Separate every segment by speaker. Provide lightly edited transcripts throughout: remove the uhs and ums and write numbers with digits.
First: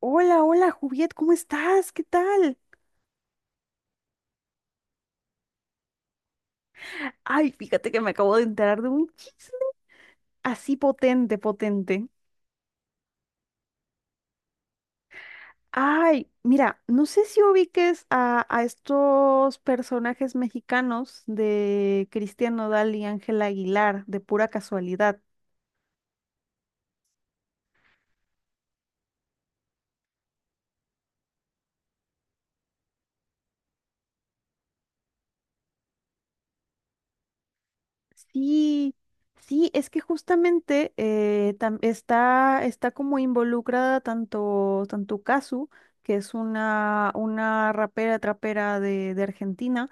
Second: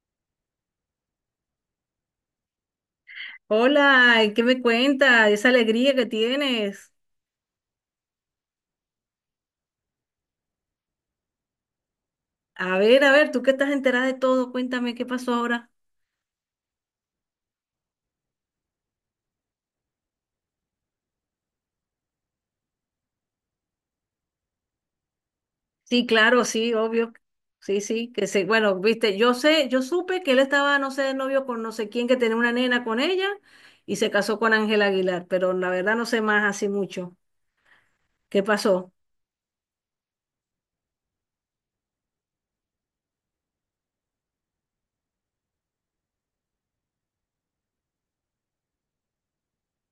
Speaker 1: Hola, hola, Juliet, ¿cómo estás? ¿Qué tal?
Speaker 2: Hola, ¿qué me cuentas? Esa alegría que tienes.
Speaker 1: Ay, fíjate que me acabo de enterar de un chisme así potente, potente.
Speaker 2: A ver, tú que estás enterada de todo, cuéntame qué pasó ahora.
Speaker 1: Ay, mira, no sé si ubiques a, estos personajes mexicanos de Cristian Nodal y Ángela Aguilar, de pura casualidad.
Speaker 2: Sí, claro, sí, obvio. Sí, sí, que sí. Bueno, viste, yo sé, yo supe que él estaba, no sé, de novio con no sé quién, que tenía una nena con ella y se casó con Ángel Aguilar, pero la verdad no sé más así mucho. ¿Qué pasó?
Speaker 1: Sí, sí, es que justamente está, como involucrada tanto, tanto Kazu, que es una, rapera, trapera de, Argentina,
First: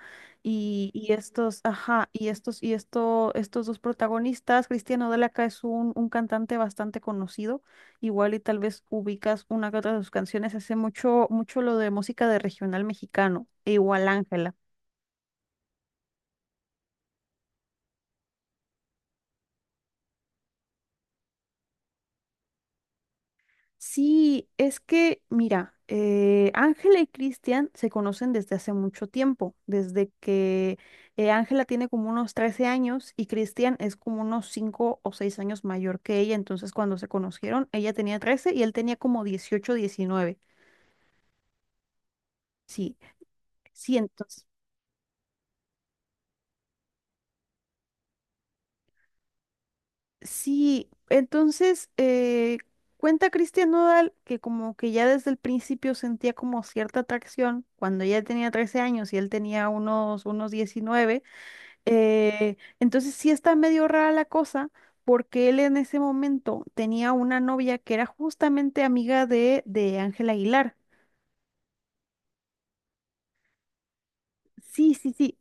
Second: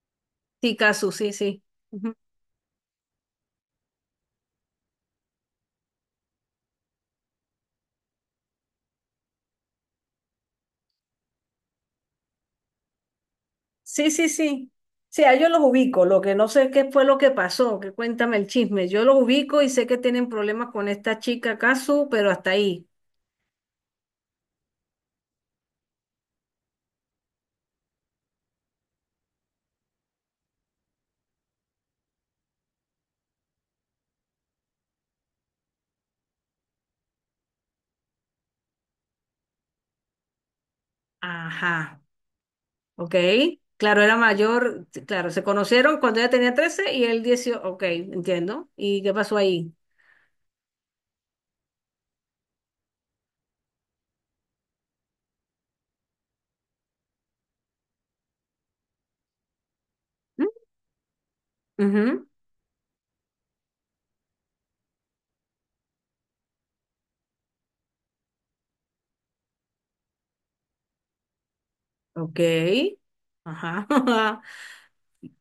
Speaker 2: Sí,
Speaker 1: y
Speaker 2: Casu, sí,
Speaker 1: estos,
Speaker 2: sí.
Speaker 1: ajá, y estos, y esto, estos dos protagonistas. Cristiano Delaca es un, cantante bastante conocido, igual y tal vez ubicas una que otra de sus canciones. Hace mucho, mucho lo de música de regional mexicano, e igual
Speaker 2: Sí, sí,
Speaker 1: Ángela.
Speaker 2: sí. Sí, a ellos los ubico. Lo que no sé es qué fue lo que pasó, que cuéntame el chisme. Yo los ubico y sé que tienen problemas con esta chica Kazu, pero hasta ahí.
Speaker 1: Sí, es que, mira, Ángela y Cristian se conocen desde hace mucho tiempo, desde que Ángela tiene como unos 13 años y Cristian es como unos 5 o 6 años mayor que ella. Entonces cuando se conocieron, ella tenía 13 y él tenía como 18, 19.
Speaker 2: Ajá,
Speaker 1: Sí,
Speaker 2: ok.
Speaker 1: sí,
Speaker 2: Claro, era
Speaker 1: entonces,
Speaker 2: mayor, claro, se conocieron cuando ella tenía 13 y él 18, ok, entiendo. ¿Y qué pasó ahí?
Speaker 1: sí, entonces, cuenta Cristian Nodal que como que ya desde el principio sentía como cierta atracción cuando ella tenía 13 años y él tenía unos,
Speaker 2: ¿Mm?
Speaker 1: unos 19.
Speaker 2: Ujú.
Speaker 1: Entonces sí está medio rara la cosa porque él en ese momento tenía una novia que era justamente amiga de Ángela Aguilar.
Speaker 2: Ok. Ajá.
Speaker 1: Sí, sí, sí,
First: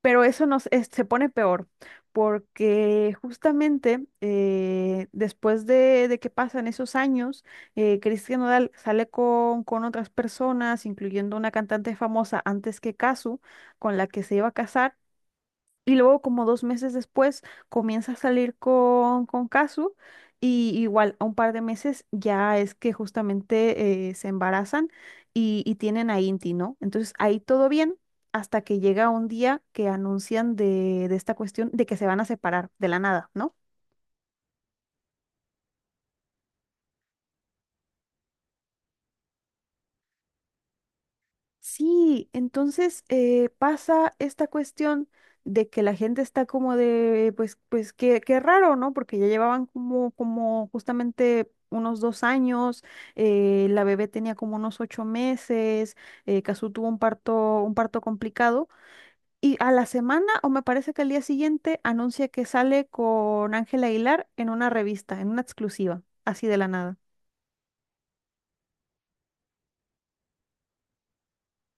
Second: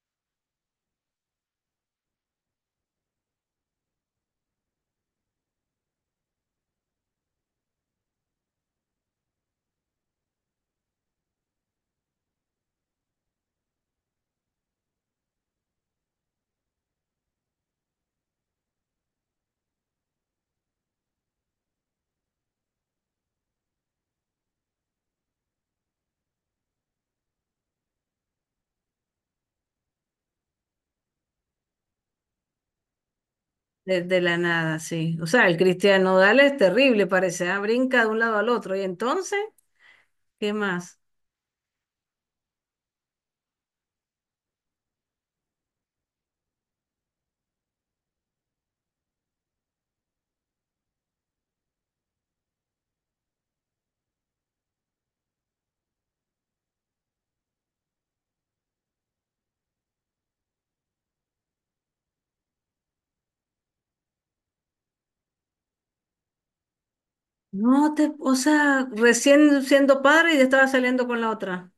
Speaker 1: pero se pone peor porque justamente después de, que pasan esos años, Cristian Nodal sale con otras personas, incluyendo una cantante famosa antes que Casu, con la que se iba a casar. Y luego, como dos meses después, comienza a salir con Kazu. Y igual, a un par de meses ya es que justamente se embarazan y tienen a Inti, ¿no? Entonces ahí todo bien, hasta que llega un día que anuncian de esta cuestión de que se van a separar de la nada, ¿no?
Speaker 2: Desde la nada, sí. O sea, el Cristiano Nodal es terrible, parece, ah, brinca de un lado al otro. ¿Y entonces? ¿Qué más?
Speaker 1: Sí, entonces pasa esta cuestión de que la gente está como de, pues, pues qué, qué raro, ¿no? Porque ya llevaban como, como justamente unos dos años. Eh, la bebé tenía como unos ocho meses. Cazzu tuvo un parto complicado, y a la semana, o me parece que al día siguiente, anuncia que sale con Ángela Aguilar en una revista, en una exclusiva, así de la nada.
Speaker 2: No te, o sea, recién siendo padre y ya estaba saliendo con la otra.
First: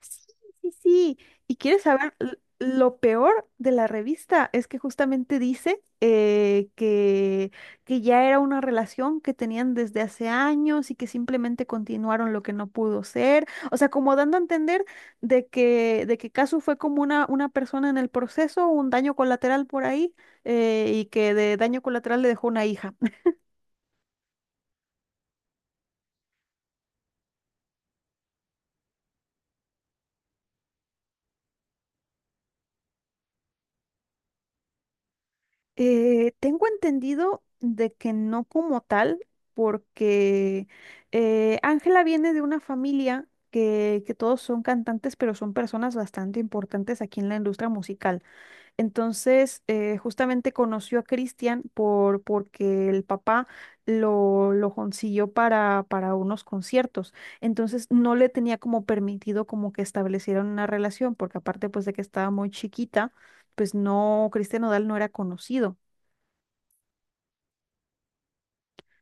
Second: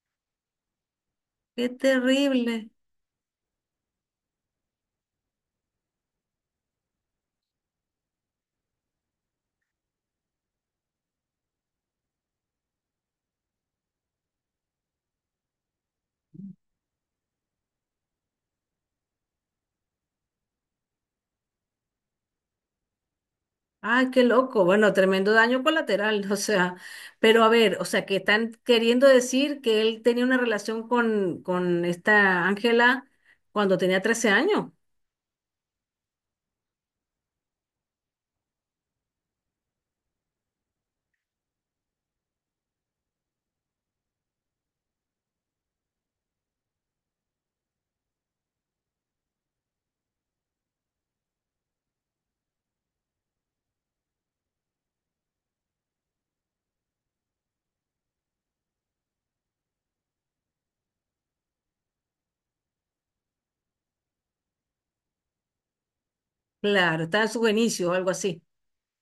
Speaker 1: Sí, sí, sí. Y
Speaker 2: Qué
Speaker 1: quieres saber,
Speaker 2: terrible.
Speaker 1: lo peor de la revista es que justamente dice que ya era una relación que tenían desde hace años y que simplemente continuaron lo que no pudo ser. O sea, como dando a entender de que Casu fue como una persona en el proceso, un daño colateral por ahí, y que de daño colateral le dejó una hija.
Speaker 2: Ay, qué loco. Bueno, tremendo daño colateral, o sea, pero a ver, o sea, que están queriendo decir que él tenía una relación con esta Ángela cuando tenía 13 años.
Speaker 1: Tengo entendido de que no como tal, porque Ángela viene de una familia que todos son cantantes, pero son personas bastante importantes aquí en la industria musical. Entonces, justamente conoció a Cristian por, porque el papá lo consiguió para unos conciertos. Entonces, no le tenía como permitido como que establecieran una relación, porque aparte pues de que estaba muy chiquita, pues no, Cristian Nodal no era conocido.
Speaker 2: Claro, estaba en sus inicios o algo así.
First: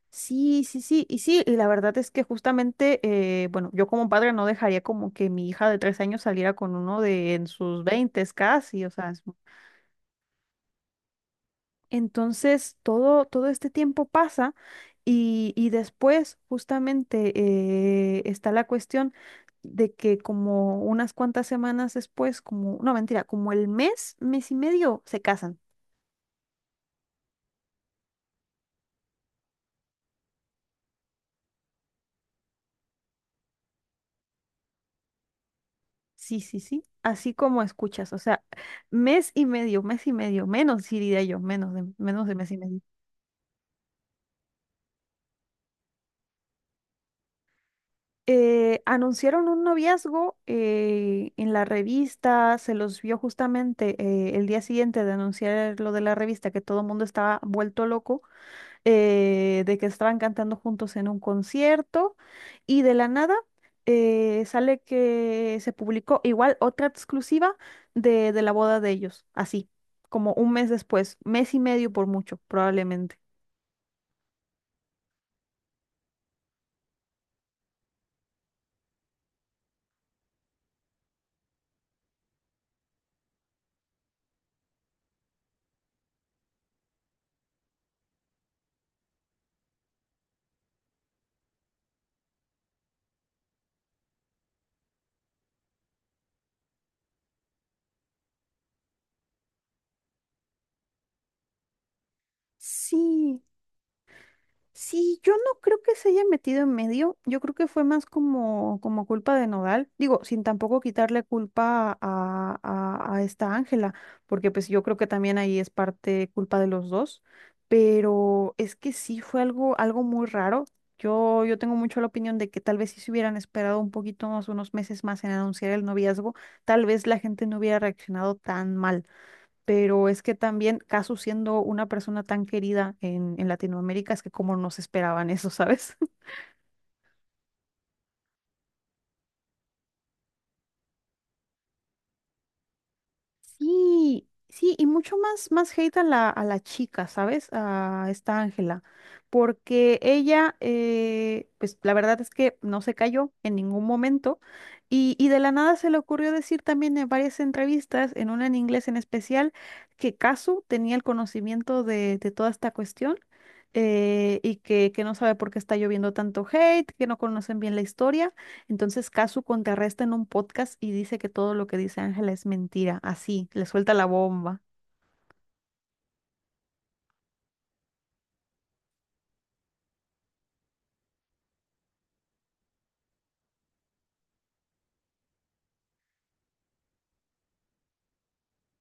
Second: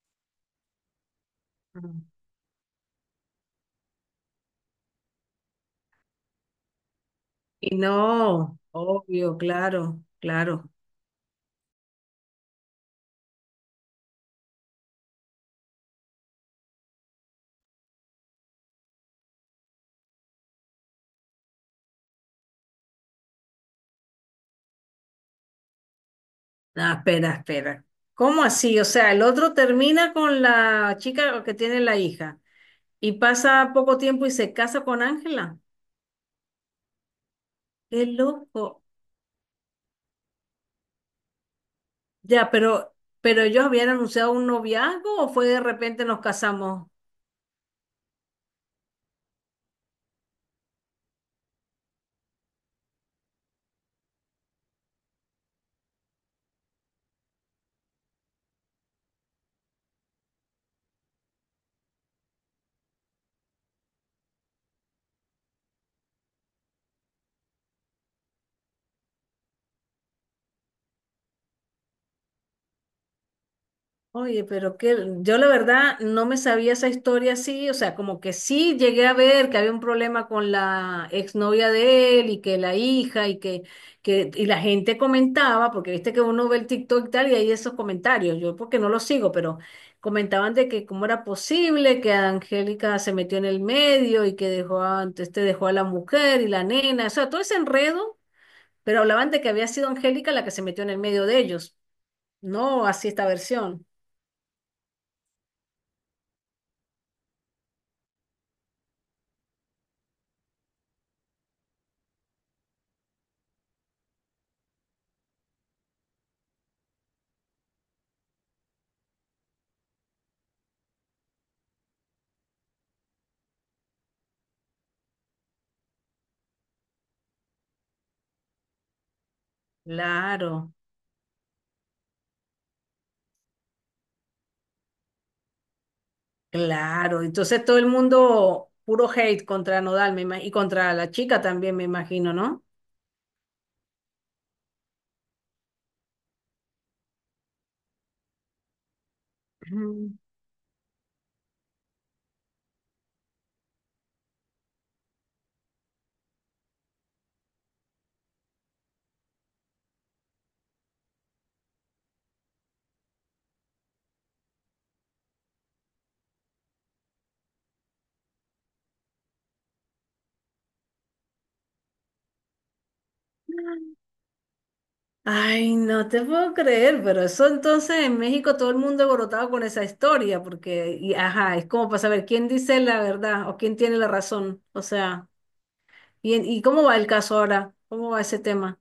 Speaker 1: Sí, sí, sí, y sí, y la
Speaker 2: Ujú.
Speaker 1: verdad es que justamente, bueno, yo como padre no dejaría como que mi hija de tres años saliera con uno de en
Speaker 2: Y
Speaker 1: sus veintes
Speaker 2: no,
Speaker 1: casi, o sea,
Speaker 2: obvio, claro, claro.
Speaker 1: entonces todo, todo este tiempo pasa y después justamente está la cuestión de que como unas cuantas semanas después, como, no, mentira, como el mes, mes y medio, se casan.
Speaker 2: Ah, espera, espera. ¿Cómo así? O sea, el otro termina con la chica que tiene la hija. Y pasa poco tiempo y se casa con Ángela.
Speaker 1: Sí, sí, sí. Así como
Speaker 2: Qué
Speaker 1: escuchas, o sea,
Speaker 2: loco.
Speaker 1: mes y medio, menos sí diría yo, menos de
Speaker 2: Ya,
Speaker 1: mes y medio.
Speaker 2: pero ellos habían anunciado un noviazgo o fue de repente nos casamos.
Speaker 1: Anunciaron un noviazgo en la revista, se los vio justamente el día siguiente de anunciar lo de la revista, que todo el mundo estaba vuelto loco. De que estaban cantando juntos en un concierto y de la nada sale que se publicó igual otra exclusiva de la boda de ellos, así, como un mes después, mes y medio por mucho, probablemente.
Speaker 2: Oye, pero que yo la verdad no me sabía esa historia así, o sea, como que sí llegué a ver que había un problema con la exnovia de él y que la hija y que, y la gente comentaba, porque viste que uno ve el TikTok y tal y hay esos comentarios, yo porque no los sigo, pero comentaban de que cómo era posible que Angélica se metió en el medio y que dejó a, entonces te dejó a la mujer y la nena, o sea, todo ese enredo, pero hablaban de que había sido Angélica la que se metió en el medio de ellos, no así esta
Speaker 1: Sí,
Speaker 2: versión.
Speaker 1: sí, yo no creo que se haya metido en medio. Yo creo que fue más como, como culpa de Nodal. Digo, sin tampoco quitarle culpa a, esta Ángela, porque pues yo creo que también ahí es parte culpa de los dos. Pero es que sí fue algo, algo muy raro. Yo tengo mucho la opinión de que tal vez si se hubieran esperado un poquito más, unos meses más en anunciar el noviazgo, tal vez la gente no hubiera reaccionado tan mal, pero es que
Speaker 2: Claro,
Speaker 1: también Casu siendo una persona tan querida en Latinoamérica, es que como no se esperaban eso, ¿sabes?
Speaker 2: claro. Entonces todo el mundo puro hate contra Nodal y contra la chica también, me imagino, ¿no?
Speaker 1: Sí, sí, y mucho más, más hate a la chica, ¿sabes? A esta Ángela, porque
Speaker 2: Ujú.
Speaker 1: ella, pues la verdad es que no se cayó en ningún momento y de la nada se le ocurrió decir también en varias entrevistas, en una en inglés en especial, que Casu tenía el conocimiento de toda esta cuestión, y que no sabe por qué está lloviendo tanto hate, que no conocen bien la historia. Entonces Casu contrarresta en un podcast y dice que todo lo que dice Ángela es mentira, así, le suelta la bomba.
Speaker 2: Ay, no te puedo creer, pero eso entonces en México todo el mundo alborotado con esa historia, porque, y, ajá, es como para saber quién dice la verdad o quién tiene la razón. O sea, ¿y, y cómo va el caso ahora? ¿Cómo va ese tema?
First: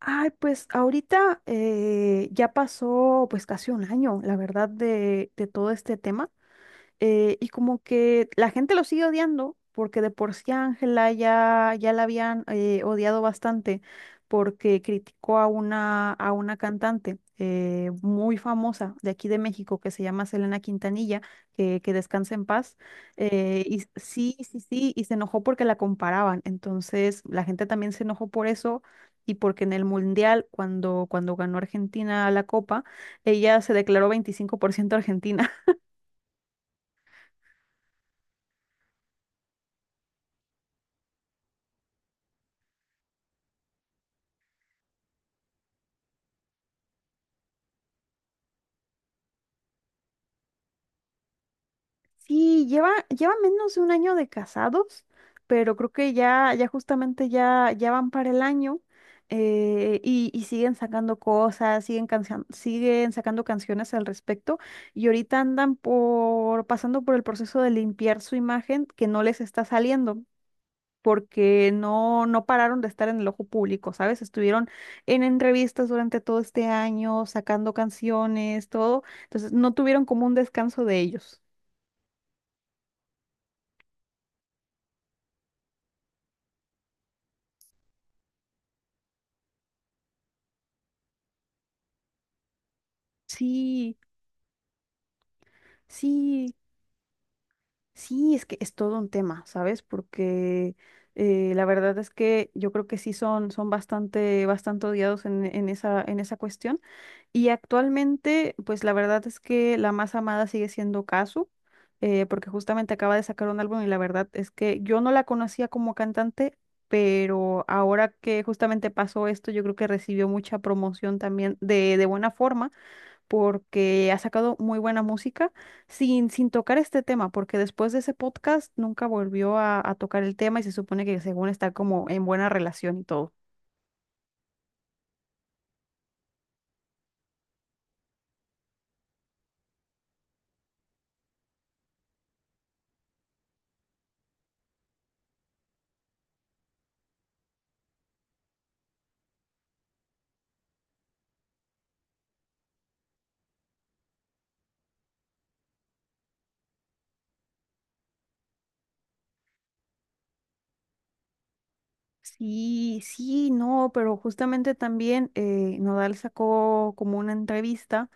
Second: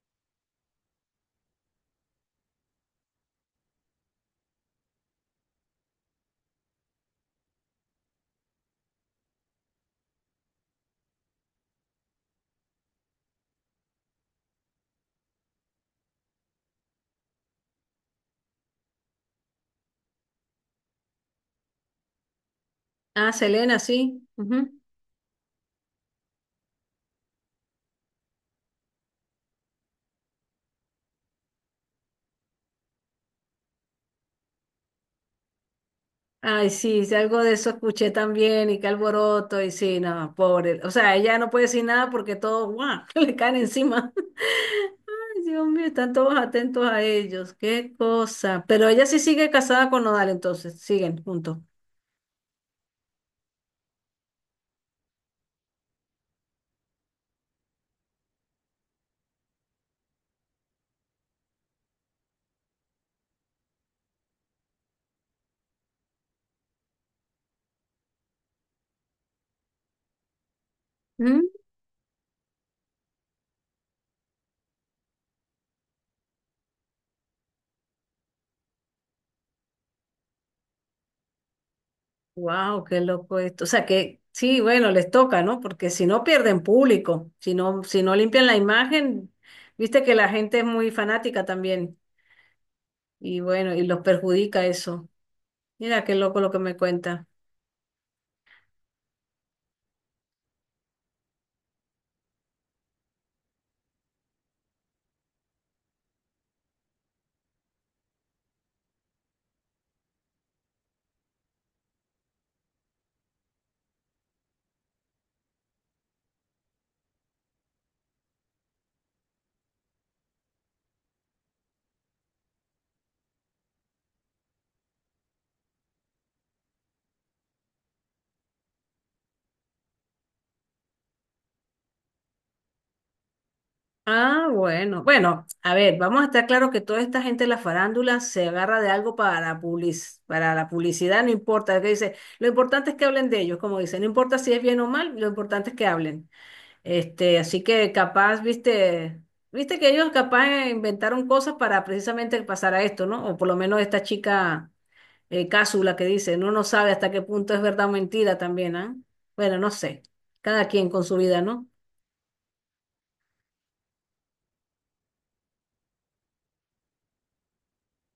Speaker 1: Ay, pues ahorita ya pasó pues casi un año, la verdad, de todo este tema. Y como que la gente lo sigue odiando, porque de por sí a Ángela ya, ya la habían odiado bastante, porque criticó a una cantante muy famosa de aquí de México que se llama Selena Quintanilla, que descansa en paz.
Speaker 2: Ah,
Speaker 1: Y
Speaker 2: Selena, sí.
Speaker 1: Sí, sí, sí, y se enojó porque la comparaban. Entonces la gente también se enojó por eso. Y porque en el Mundial, cuando, cuando ganó Argentina la Copa, ella se declaró 25% argentina.
Speaker 2: Ay, sí, sí, algo de eso escuché también y qué alboroto y sí, no, pobre. O sea, ella no puede decir nada porque todos, ¡guau!, le caen encima. Ay, Dios mío, están todos atentos a ellos, qué cosa. Pero ella sí sigue casada con Nodal, entonces, siguen juntos.
Speaker 1: Sí, lleva, lleva menos de un año de casados, pero creo que ya, ya justamente ya, ya van para el año, y siguen sacando cosas, siguen, siguen sacando canciones al respecto y ahorita andan por, pasando por el proceso de limpiar su imagen que no les está saliendo.
Speaker 2: Mm.
Speaker 1: Porque no, no pararon de estar en el ojo público, ¿sabes? Estuvieron en entrevistas durante todo este año, sacando canciones, todo, entonces no tuvieron como un descanso de ellos.
Speaker 2: Wow, qué loco esto. O sea que sí, bueno, les toca, ¿no? Porque si no pierden público, si no limpian la imagen, viste que la gente es muy fanática también. Y bueno, y
Speaker 1: Sí.
Speaker 2: los perjudica eso. Mira qué loco lo
Speaker 1: Sí,
Speaker 2: que me cuenta.
Speaker 1: sí, es que es todo un tema, ¿sabes? Porque la verdad es que yo creo que sí son, son bastante, bastante odiados en esa cuestión. Y actualmente, pues la verdad es que la más amada sigue siendo Kazu, porque justamente acaba de sacar un álbum y la verdad es que yo no la conocía como cantante, pero ahora que justamente pasó esto, yo creo que recibió mucha promoción también de buena forma porque ha sacado muy buena música sin, sin tocar este tema, porque después de ese podcast nunca volvió a tocar el tema y se supone que según está como en buena relación y todo.
Speaker 2: Ah, bueno, bueno, a ver, vamos a estar claro que toda esta gente de la farándula se agarra de algo para, para la publicidad, no importa, que dice, lo importante es que hablen de ellos, como dicen, no importa si es bien o mal, lo importante es que hablen. Este, así que capaz, viste que ellos capaz inventaron cosas para precisamente pasar a esto, ¿no? O por lo menos esta chica Cásula que dice, no no sabe hasta qué punto es verdad o mentira también, ¿ah? Bueno, no sé, cada quien con su vida, ¿no?
Speaker 1: Sí, sí, no, pero justamente también Nodal sacó como una entrevista,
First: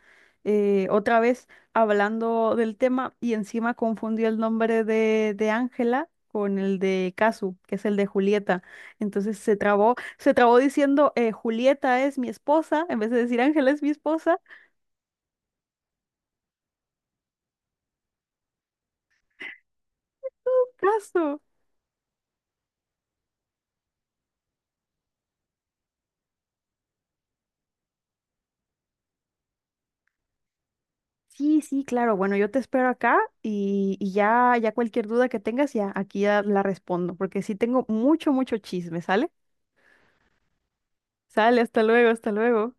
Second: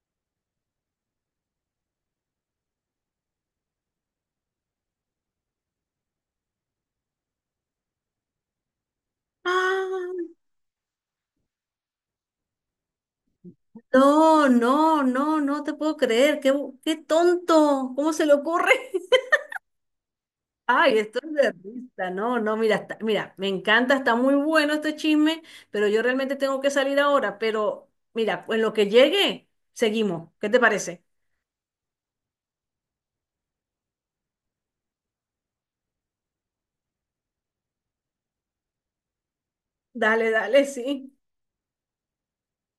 Speaker 1: otra vez hablando del tema y encima confundió el nombre de Ángela con el de Casu, que es el de Julieta. Entonces
Speaker 2: Ah.
Speaker 1: se trabó diciendo Julieta es mi esposa, en vez de decir Ángela es mi esposa.
Speaker 2: No, no, no, no te puedo creer. Qué, qué tonto. ¿Cómo se le ocurre? Ay, esto es
Speaker 1: Casu.
Speaker 2: de risa. No, no, mira, mira, me encanta, está muy bueno este chisme, pero yo realmente tengo que salir ahora. Pero mira, en lo que llegue, seguimos. ¿Qué te parece?
Speaker 1: Sí, sí, claro. Bueno, yo te espero acá y ya, ya cualquier duda que tengas, ya aquí ya la respondo, porque sí tengo mucho, mucho chisme, ¿sale?
Speaker 2: Dale, dale, sí.
Speaker 1: Sale, hasta luego, hasta luego.